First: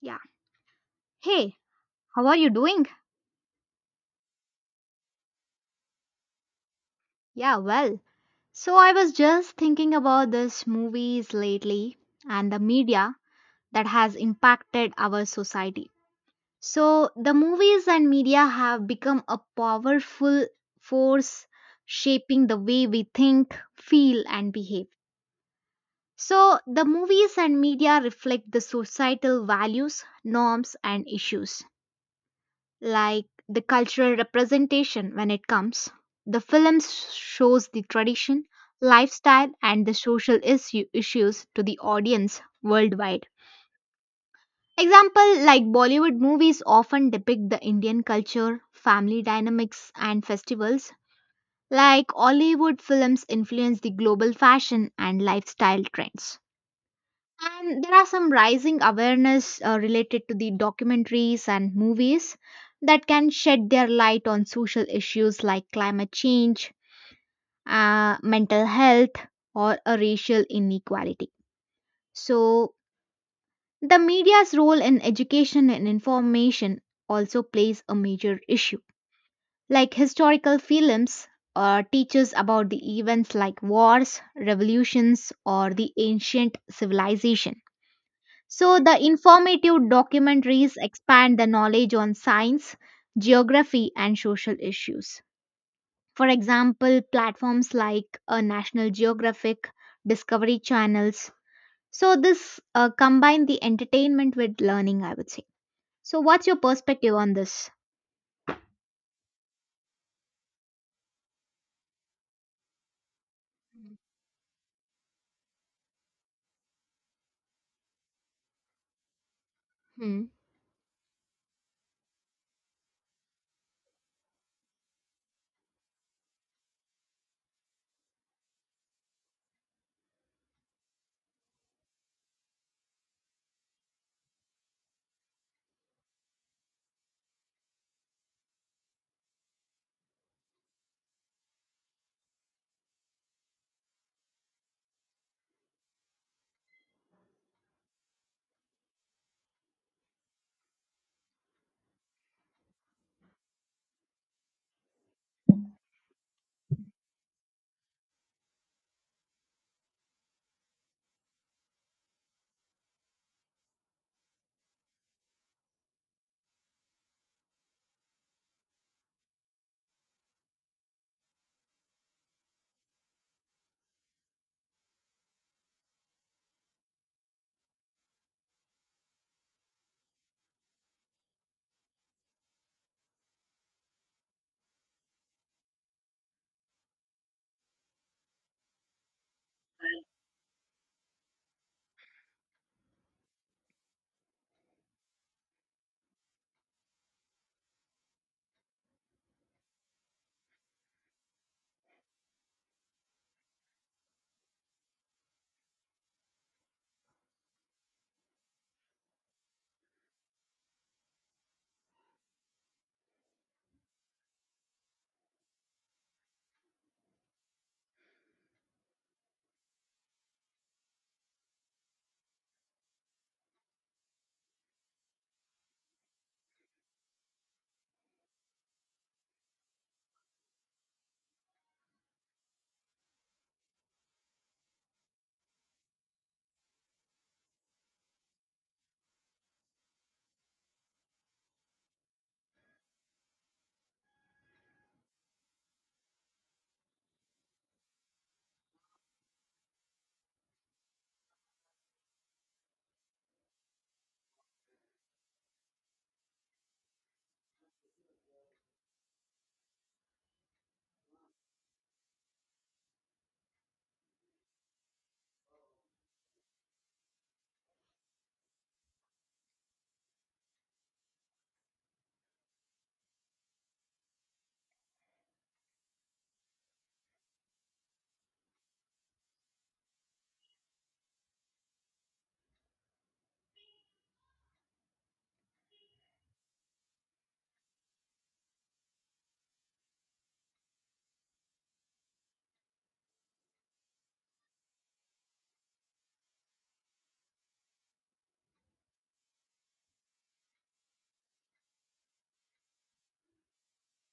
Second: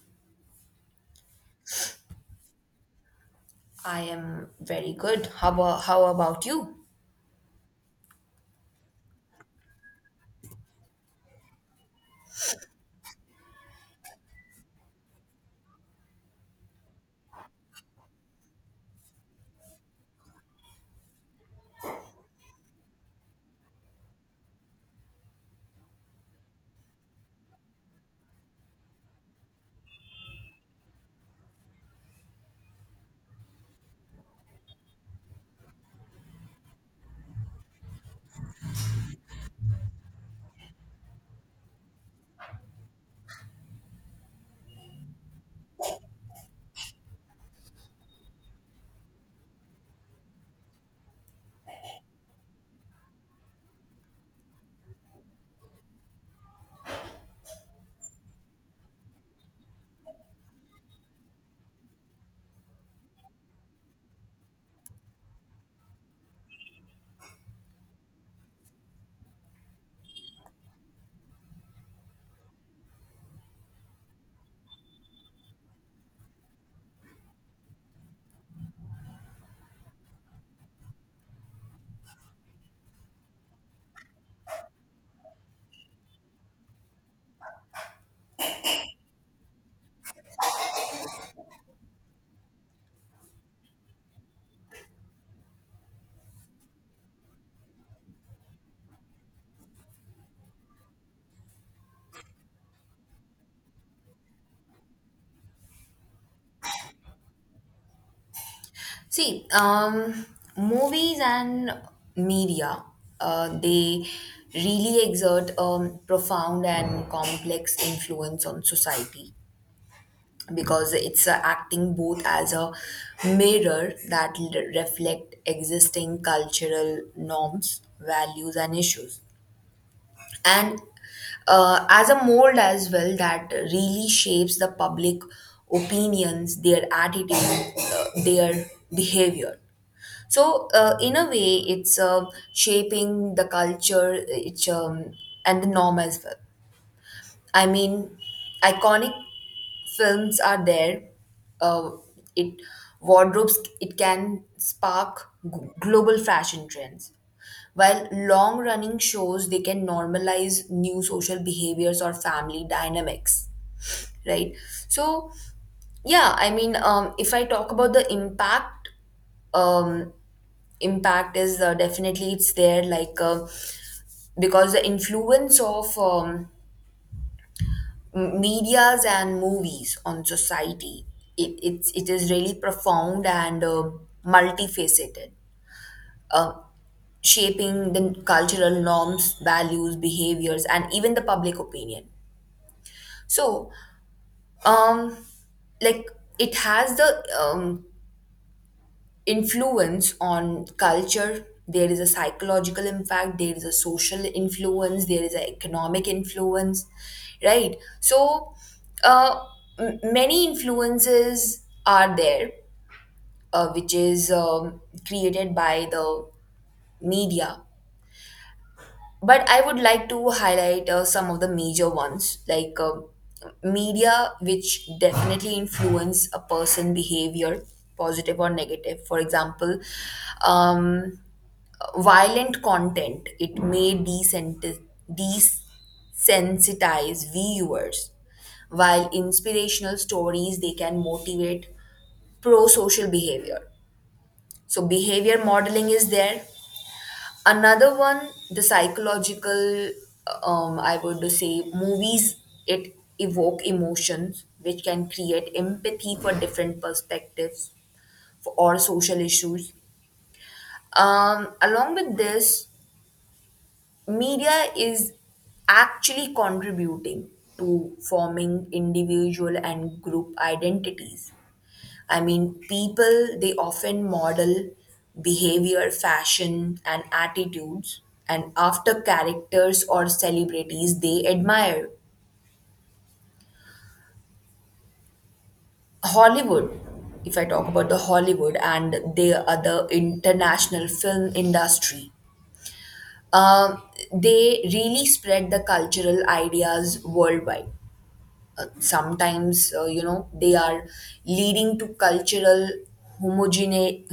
Yeah. Hey, how are you doing? I am very good. How about you? Yeah, well. So I was just thinking about this movies lately and the media that has impacted our society. So the movies and media have become a powerful force shaping the way we think, feel and behave. So the movies and media reflect the societal values, norms and issues, like the cultural representation when it comes. The shows the tradition, lifestyle, and the issues to the audience worldwide. Example, like Bollywood movies often depict the Indian culture, family dynamics, and festivals, like Hollywood films influence the global fashion and lifestyle trends. And there are some rising awareness related to the documentaries and movies that can shed their light on social issues like climate change, mental health, or a racial inequality. So, the media's role in education and information also plays a major issue. Like historical films teaches about the events like wars, revolutions, or the ancient civilization. So, the informative documentaries expand the knowledge on science, geography, and social issues. For example, platforms like National Geographic, Discovery Channels. So, this combine the entertainment with learning, I would say. So, what's your perspective on this? See, um, Movies and media, they really exert a profound and complex influence on society Hmm. because it's acting both as a mirror that reflect existing cultural norms, values, and issues and as a mold as well that really shapes the public opinions, their attitude, their behavior. So in a way it's shaping the culture, it's and the norm as well. I mean, iconic films are there. Uh, it wardrobes, it can spark global fashion trends, while long running shows they can normalize new social behaviors or family dynamics, right? So yeah, I mean, if I talk about the impact, um, impact is definitely it's there, like. Because the influence of medias and movies on society, it is really profound and multifaceted, uh, shaping the cultural norms, values, behaviors, and even the public opinion. So um, like, it has the um, influence on culture, there is a psychological impact, there is a social influence, there is an economic influence, right? So uh, many influences are there, which is created by the media. But I would like to highlight some of the major ones, like, media which definitely influence a person behavior, positive or negative. For example, um, violent content, it may desensitize, viewers, while inspirational stories they can motivate pro-social behavior. So behavior modeling is there. Another one, the psychological, I would say, movies, it evoke emotions which can create empathy for different perspectives, for, or social issues. Along with this, media is actually contributing to forming individual and group identities. I mean, people, they often model behavior, fashion, and attitudes, and after characters or celebrities they admire. Hollywood, if I talk about the Hollywood and the other international film industry, um, they really spread the cultural ideas worldwide. Sometimes they are leading to cultural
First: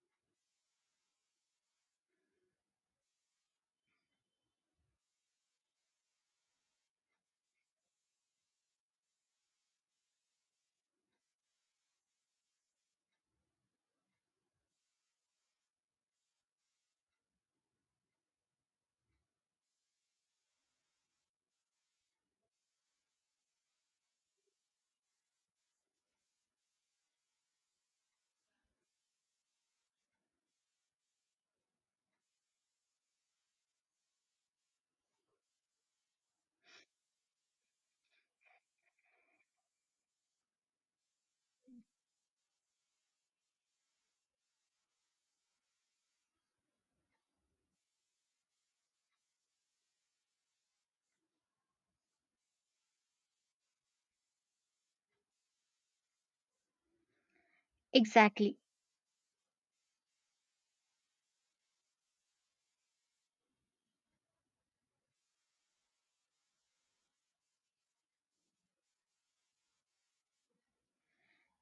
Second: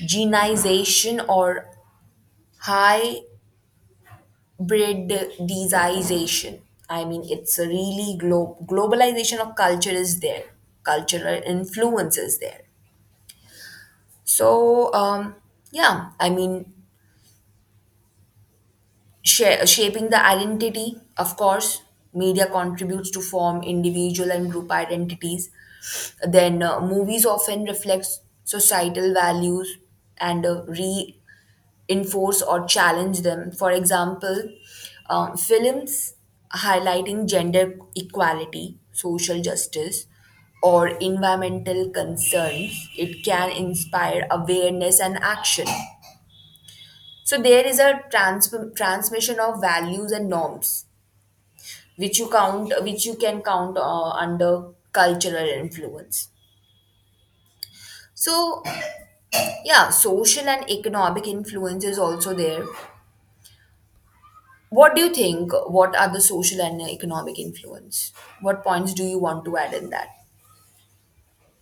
homogenization or hybridization. I mean, it's a really globalization of culture is there, cultural influence is there. So um, yeah, I mean, shaping the identity, of course, media contributes to form individual and group identities. Then movies often reflects societal values and reinforce or challenge them. For example, films highlighting gender equality, social justice, or environmental concerns, it can inspire awareness and action. So there is a transmission of values and norms, which you can count under cultural influence. Exactly. So yeah, social and economic influence is also there. What do you think? What are the social and economic influence? What points do you want to add in that?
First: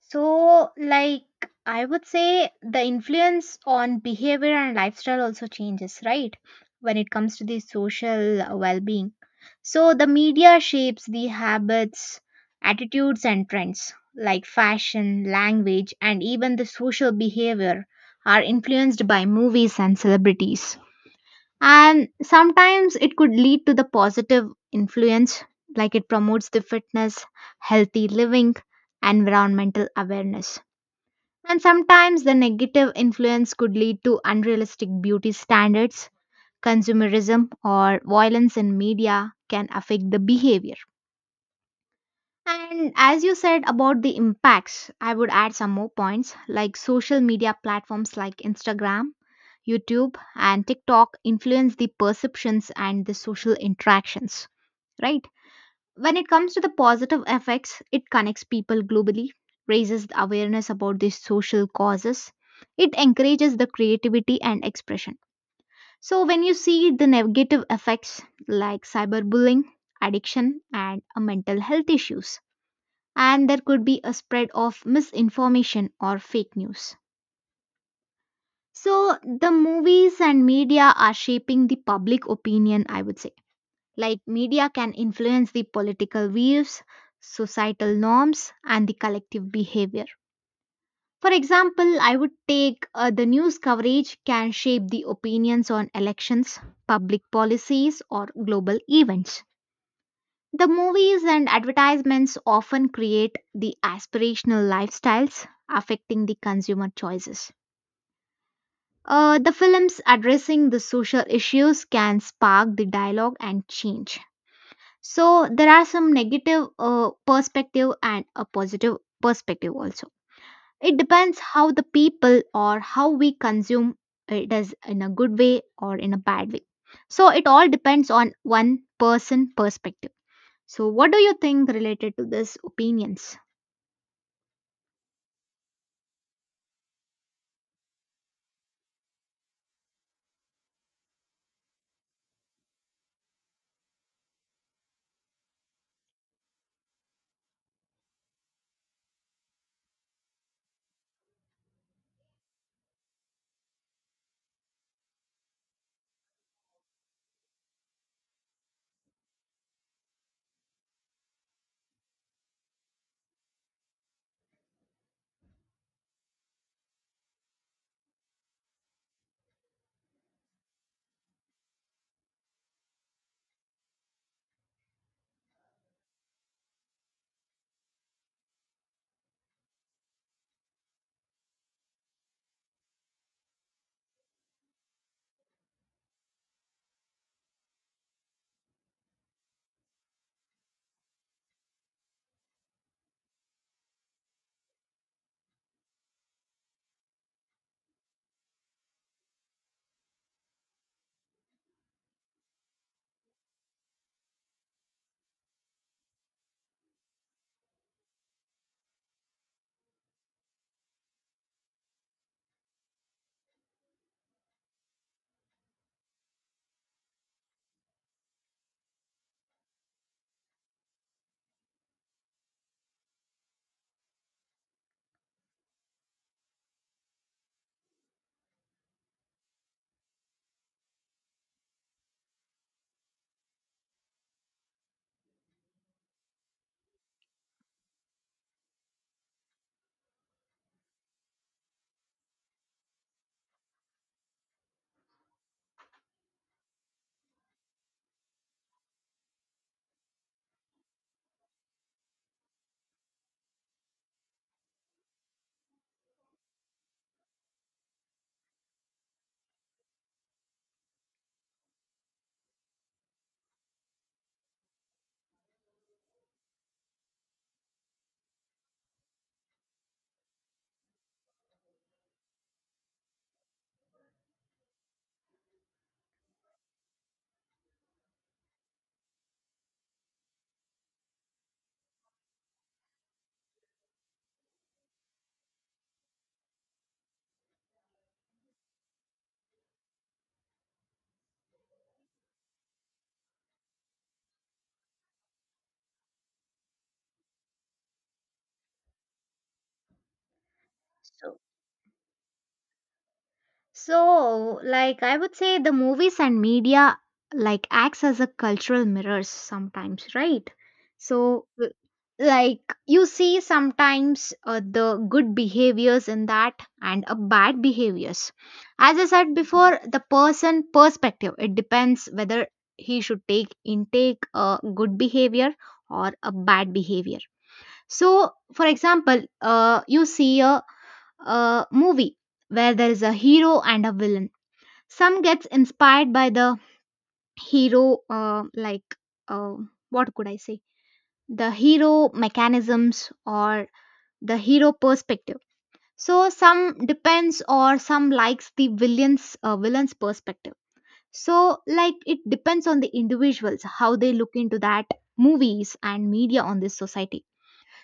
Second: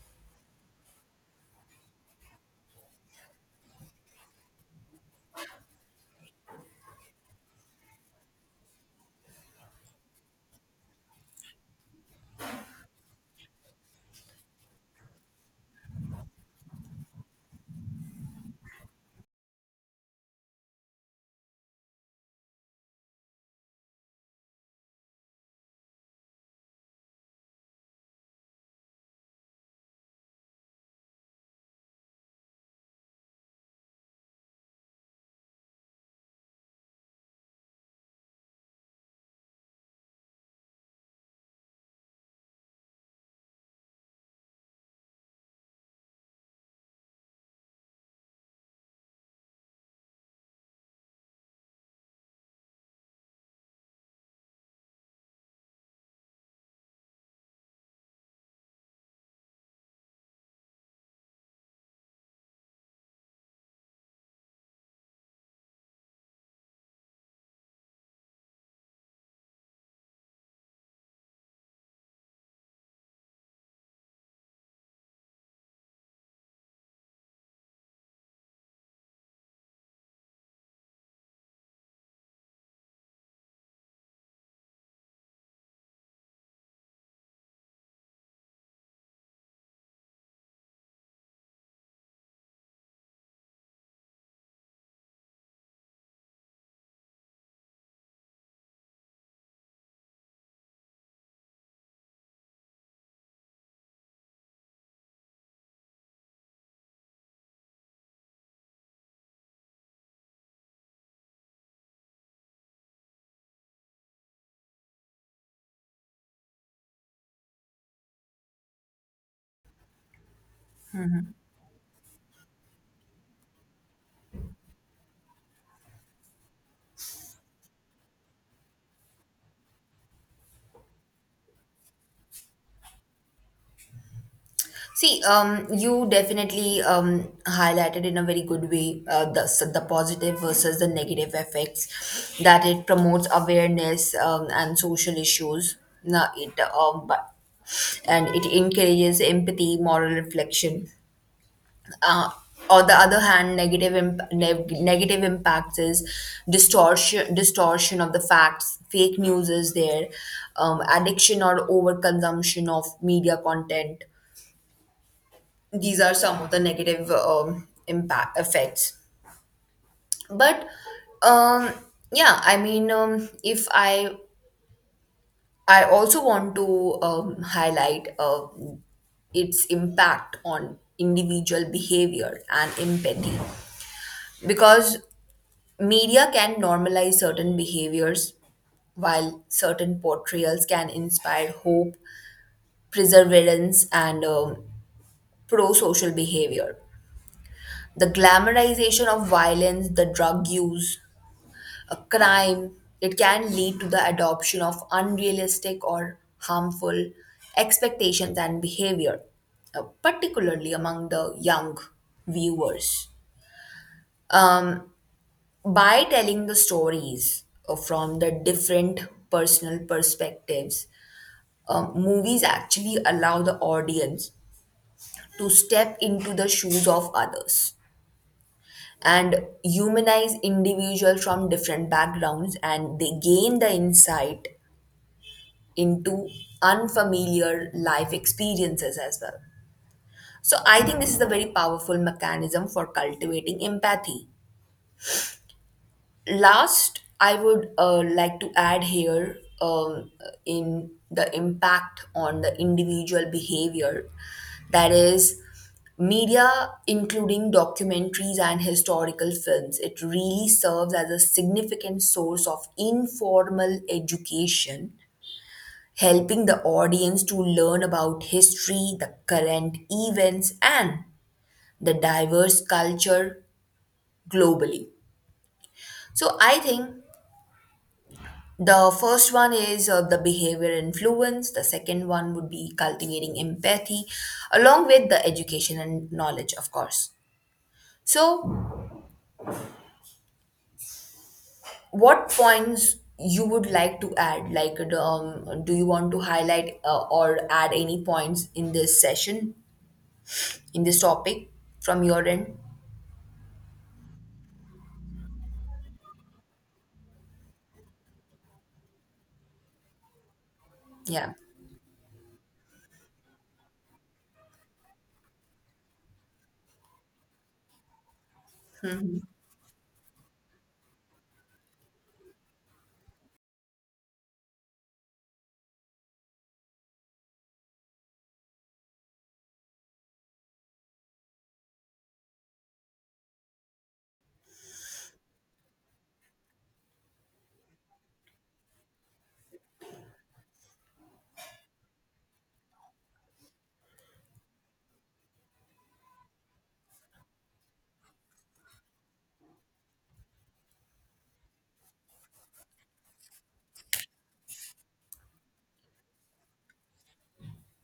So, like, I would say the influence on behavior and lifestyle also changes, right? When it comes to the social well being. So, the media shapes the habits, attitudes, and trends, like fashion, language, and even the social behavior are influenced by movies and celebrities, and sometimes it could lead to the positive influence, like it promotes the fitness, healthy living, environmental awareness. And sometimes the negative influence could lead to unrealistic beauty standards, consumerism, or violence in media can affect the behavior. And as you said about the impacts, I would add some more points, like social media platforms like Instagram, YouTube and TikTok influence the perceptions and the social interactions, right? When it comes to the positive effects, it connects people globally, raises the awareness about these social causes, it encourages the creativity and expression. So, when you see the negative effects like cyberbullying, addiction, and mental health issues, and there could be a spread of misinformation or fake news. So, the movies and media are shaping the public opinion, I would say. Like, media can influence the political views, societal norms, and the collective behavior. For example, I would take the news coverage can shape the opinions on elections, public policies, or global events. The movies and advertisements often create the aspirational lifestyles affecting the consumer choices. The films addressing the social issues can spark the dialogue and change. So there are some negative perspective and a positive perspective also. It depends how the people or how we consume it is in a good way or in a bad way. So it all depends on one person perspective. So what do you think related to this opinions? You definitely highlighted in a very good way, the positive versus the negative effects, that it promotes awareness and social issues. Now it but and it encourages empathy, moral reflection. Uh, on the other hand, negative negative impacts is distortion of the facts. Fake news is there, addiction or overconsumption of media content, these are some of the negative impact effects. But um, yeah, I mean, if I also want to highlight its impact on individual behavior and empathy, because media can normalize certain behaviors, while certain portrayals can inspire hope, perseverance, and pro-social behavior. The glamorization of violence, the drug use, a crime. It can lead to the adoption of unrealistic or harmful expectations and behavior, particularly among the young viewers. Um, by telling the stories from the different personal perspectives, movies actually allow the audience to step into the shoes of others and humanize individuals from different backgrounds, and they gain the insight into unfamiliar life experiences as well. So I think this is a very powerful mechanism for cultivating empathy. Last, I would like to add here in the impact on the individual behavior, that is, media including documentaries and historical films, it really serves as a significant source of informal education, helping the audience to learn about history, the current events, and the diverse culture globally. So I think the first one is the behavior influence, the second one would be cultivating empathy, along with the education and knowledge, of course. So, what points you would like to add? Like, do you want to highlight or add any points in this session, in this topic from your end? So, like, I would say the movies and media like acts as a cultural mirrors sometimes, right? Yeah. So, like, you see sometimes the good behaviors in that and a bad behaviors. As I said before, the person perspective it depends whether he should take intake a good behavior or a bad behavior. So, for example, you see a movie where there is a hero and a villain. Some gets inspired by the hero, uh, what could I say, the hero mechanisms or the hero perspective. So some depends or some likes the villain's perspective. So, like, it depends on the individuals how they look into that movies and media on this society.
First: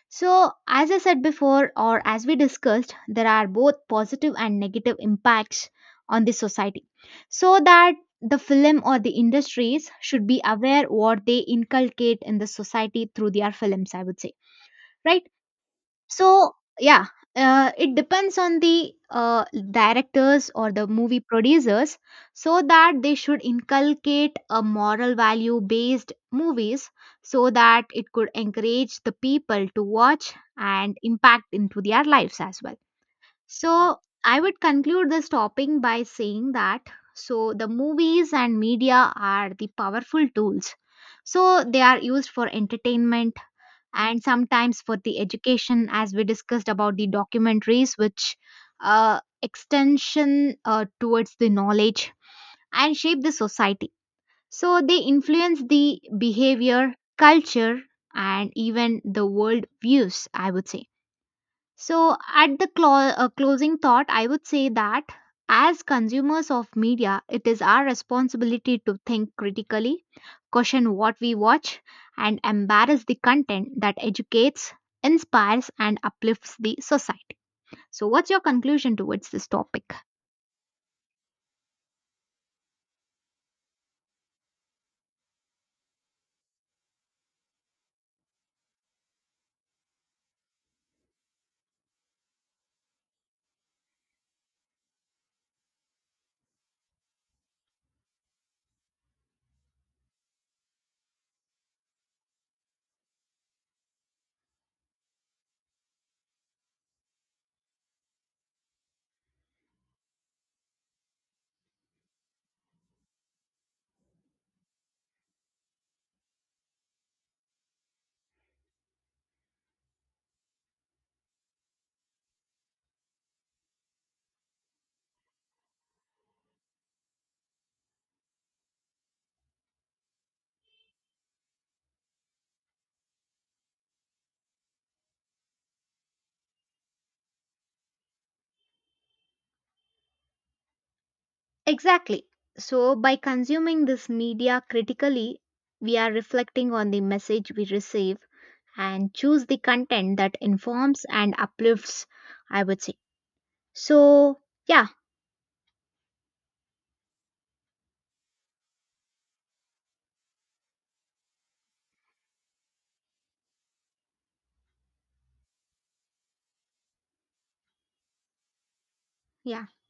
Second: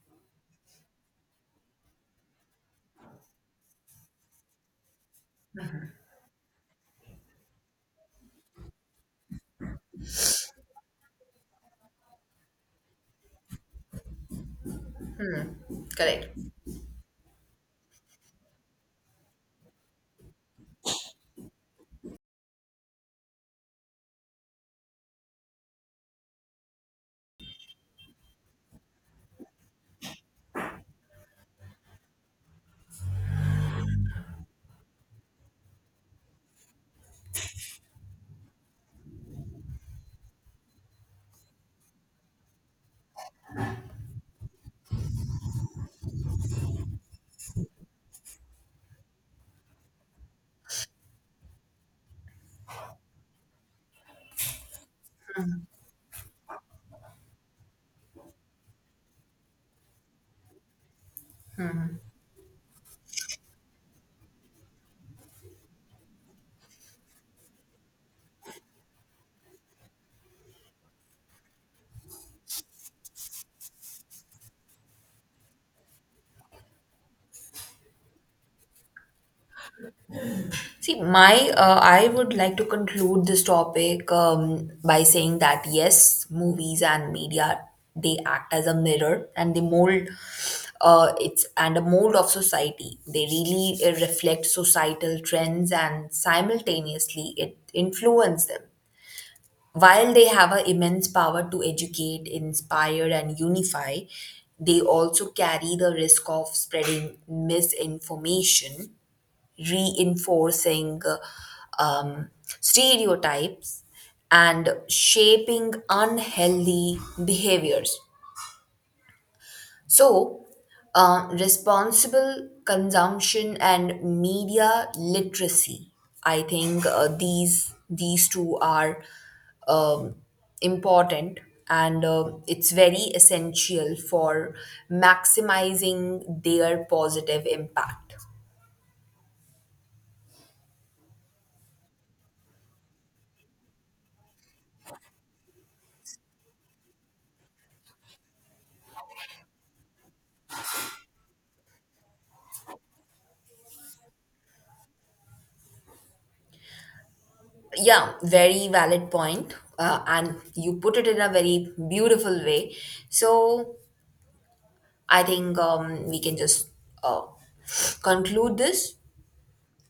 So, as I said before, or as we discussed, there are both positive and negative impacts on the society. So that the film or the industries should be aware what they inculcate in the society through their films, I would say, right? Correct. So, yeah, it depends on the directors or the movie producers, so that they should inculcate a moral value based movies, so that it could encourage the people to watch and impact into their lives as well. So I would conclude this topic by saying that so the movies and media are the powerful tools, so they are used for entertainment and sometimes for the education, as we discussed about the documentaries which extension towards the knowledge and shape the society. So they influence the behavior, culture, and even the world views, I would say. So, at the closing thought, I would say that as consumers of media, it is our responsibility to think critically, question what we watch, and embrace the content that educates, inspires, and uplifts the society. So, what's your conclusion towards this topic? My I would like to conclude this topic by saying that yes, movies and media, they act as a mirror and they mold, it's and a mold of society. They really reflect societal trends and simultaneously it influence them. While they have an immense power to educate, inspire, and unify, they also carry the risk of spreading misinformation, reinforcing um, stereotypes, and shaping unhealthy behaviors. So, responsible consumption and media literacy, I think uh, these two are um, important, and it's very essential for maximizing their positive impact. Exactly. So, by consuming this media critically, we are reflecting on the message we receive and choose the content that informs and uplifts, I would say. So, yeah, Yeah, very valid point. And you put it in a very beautiful way. So I think we can just uh, conclude this. yeah.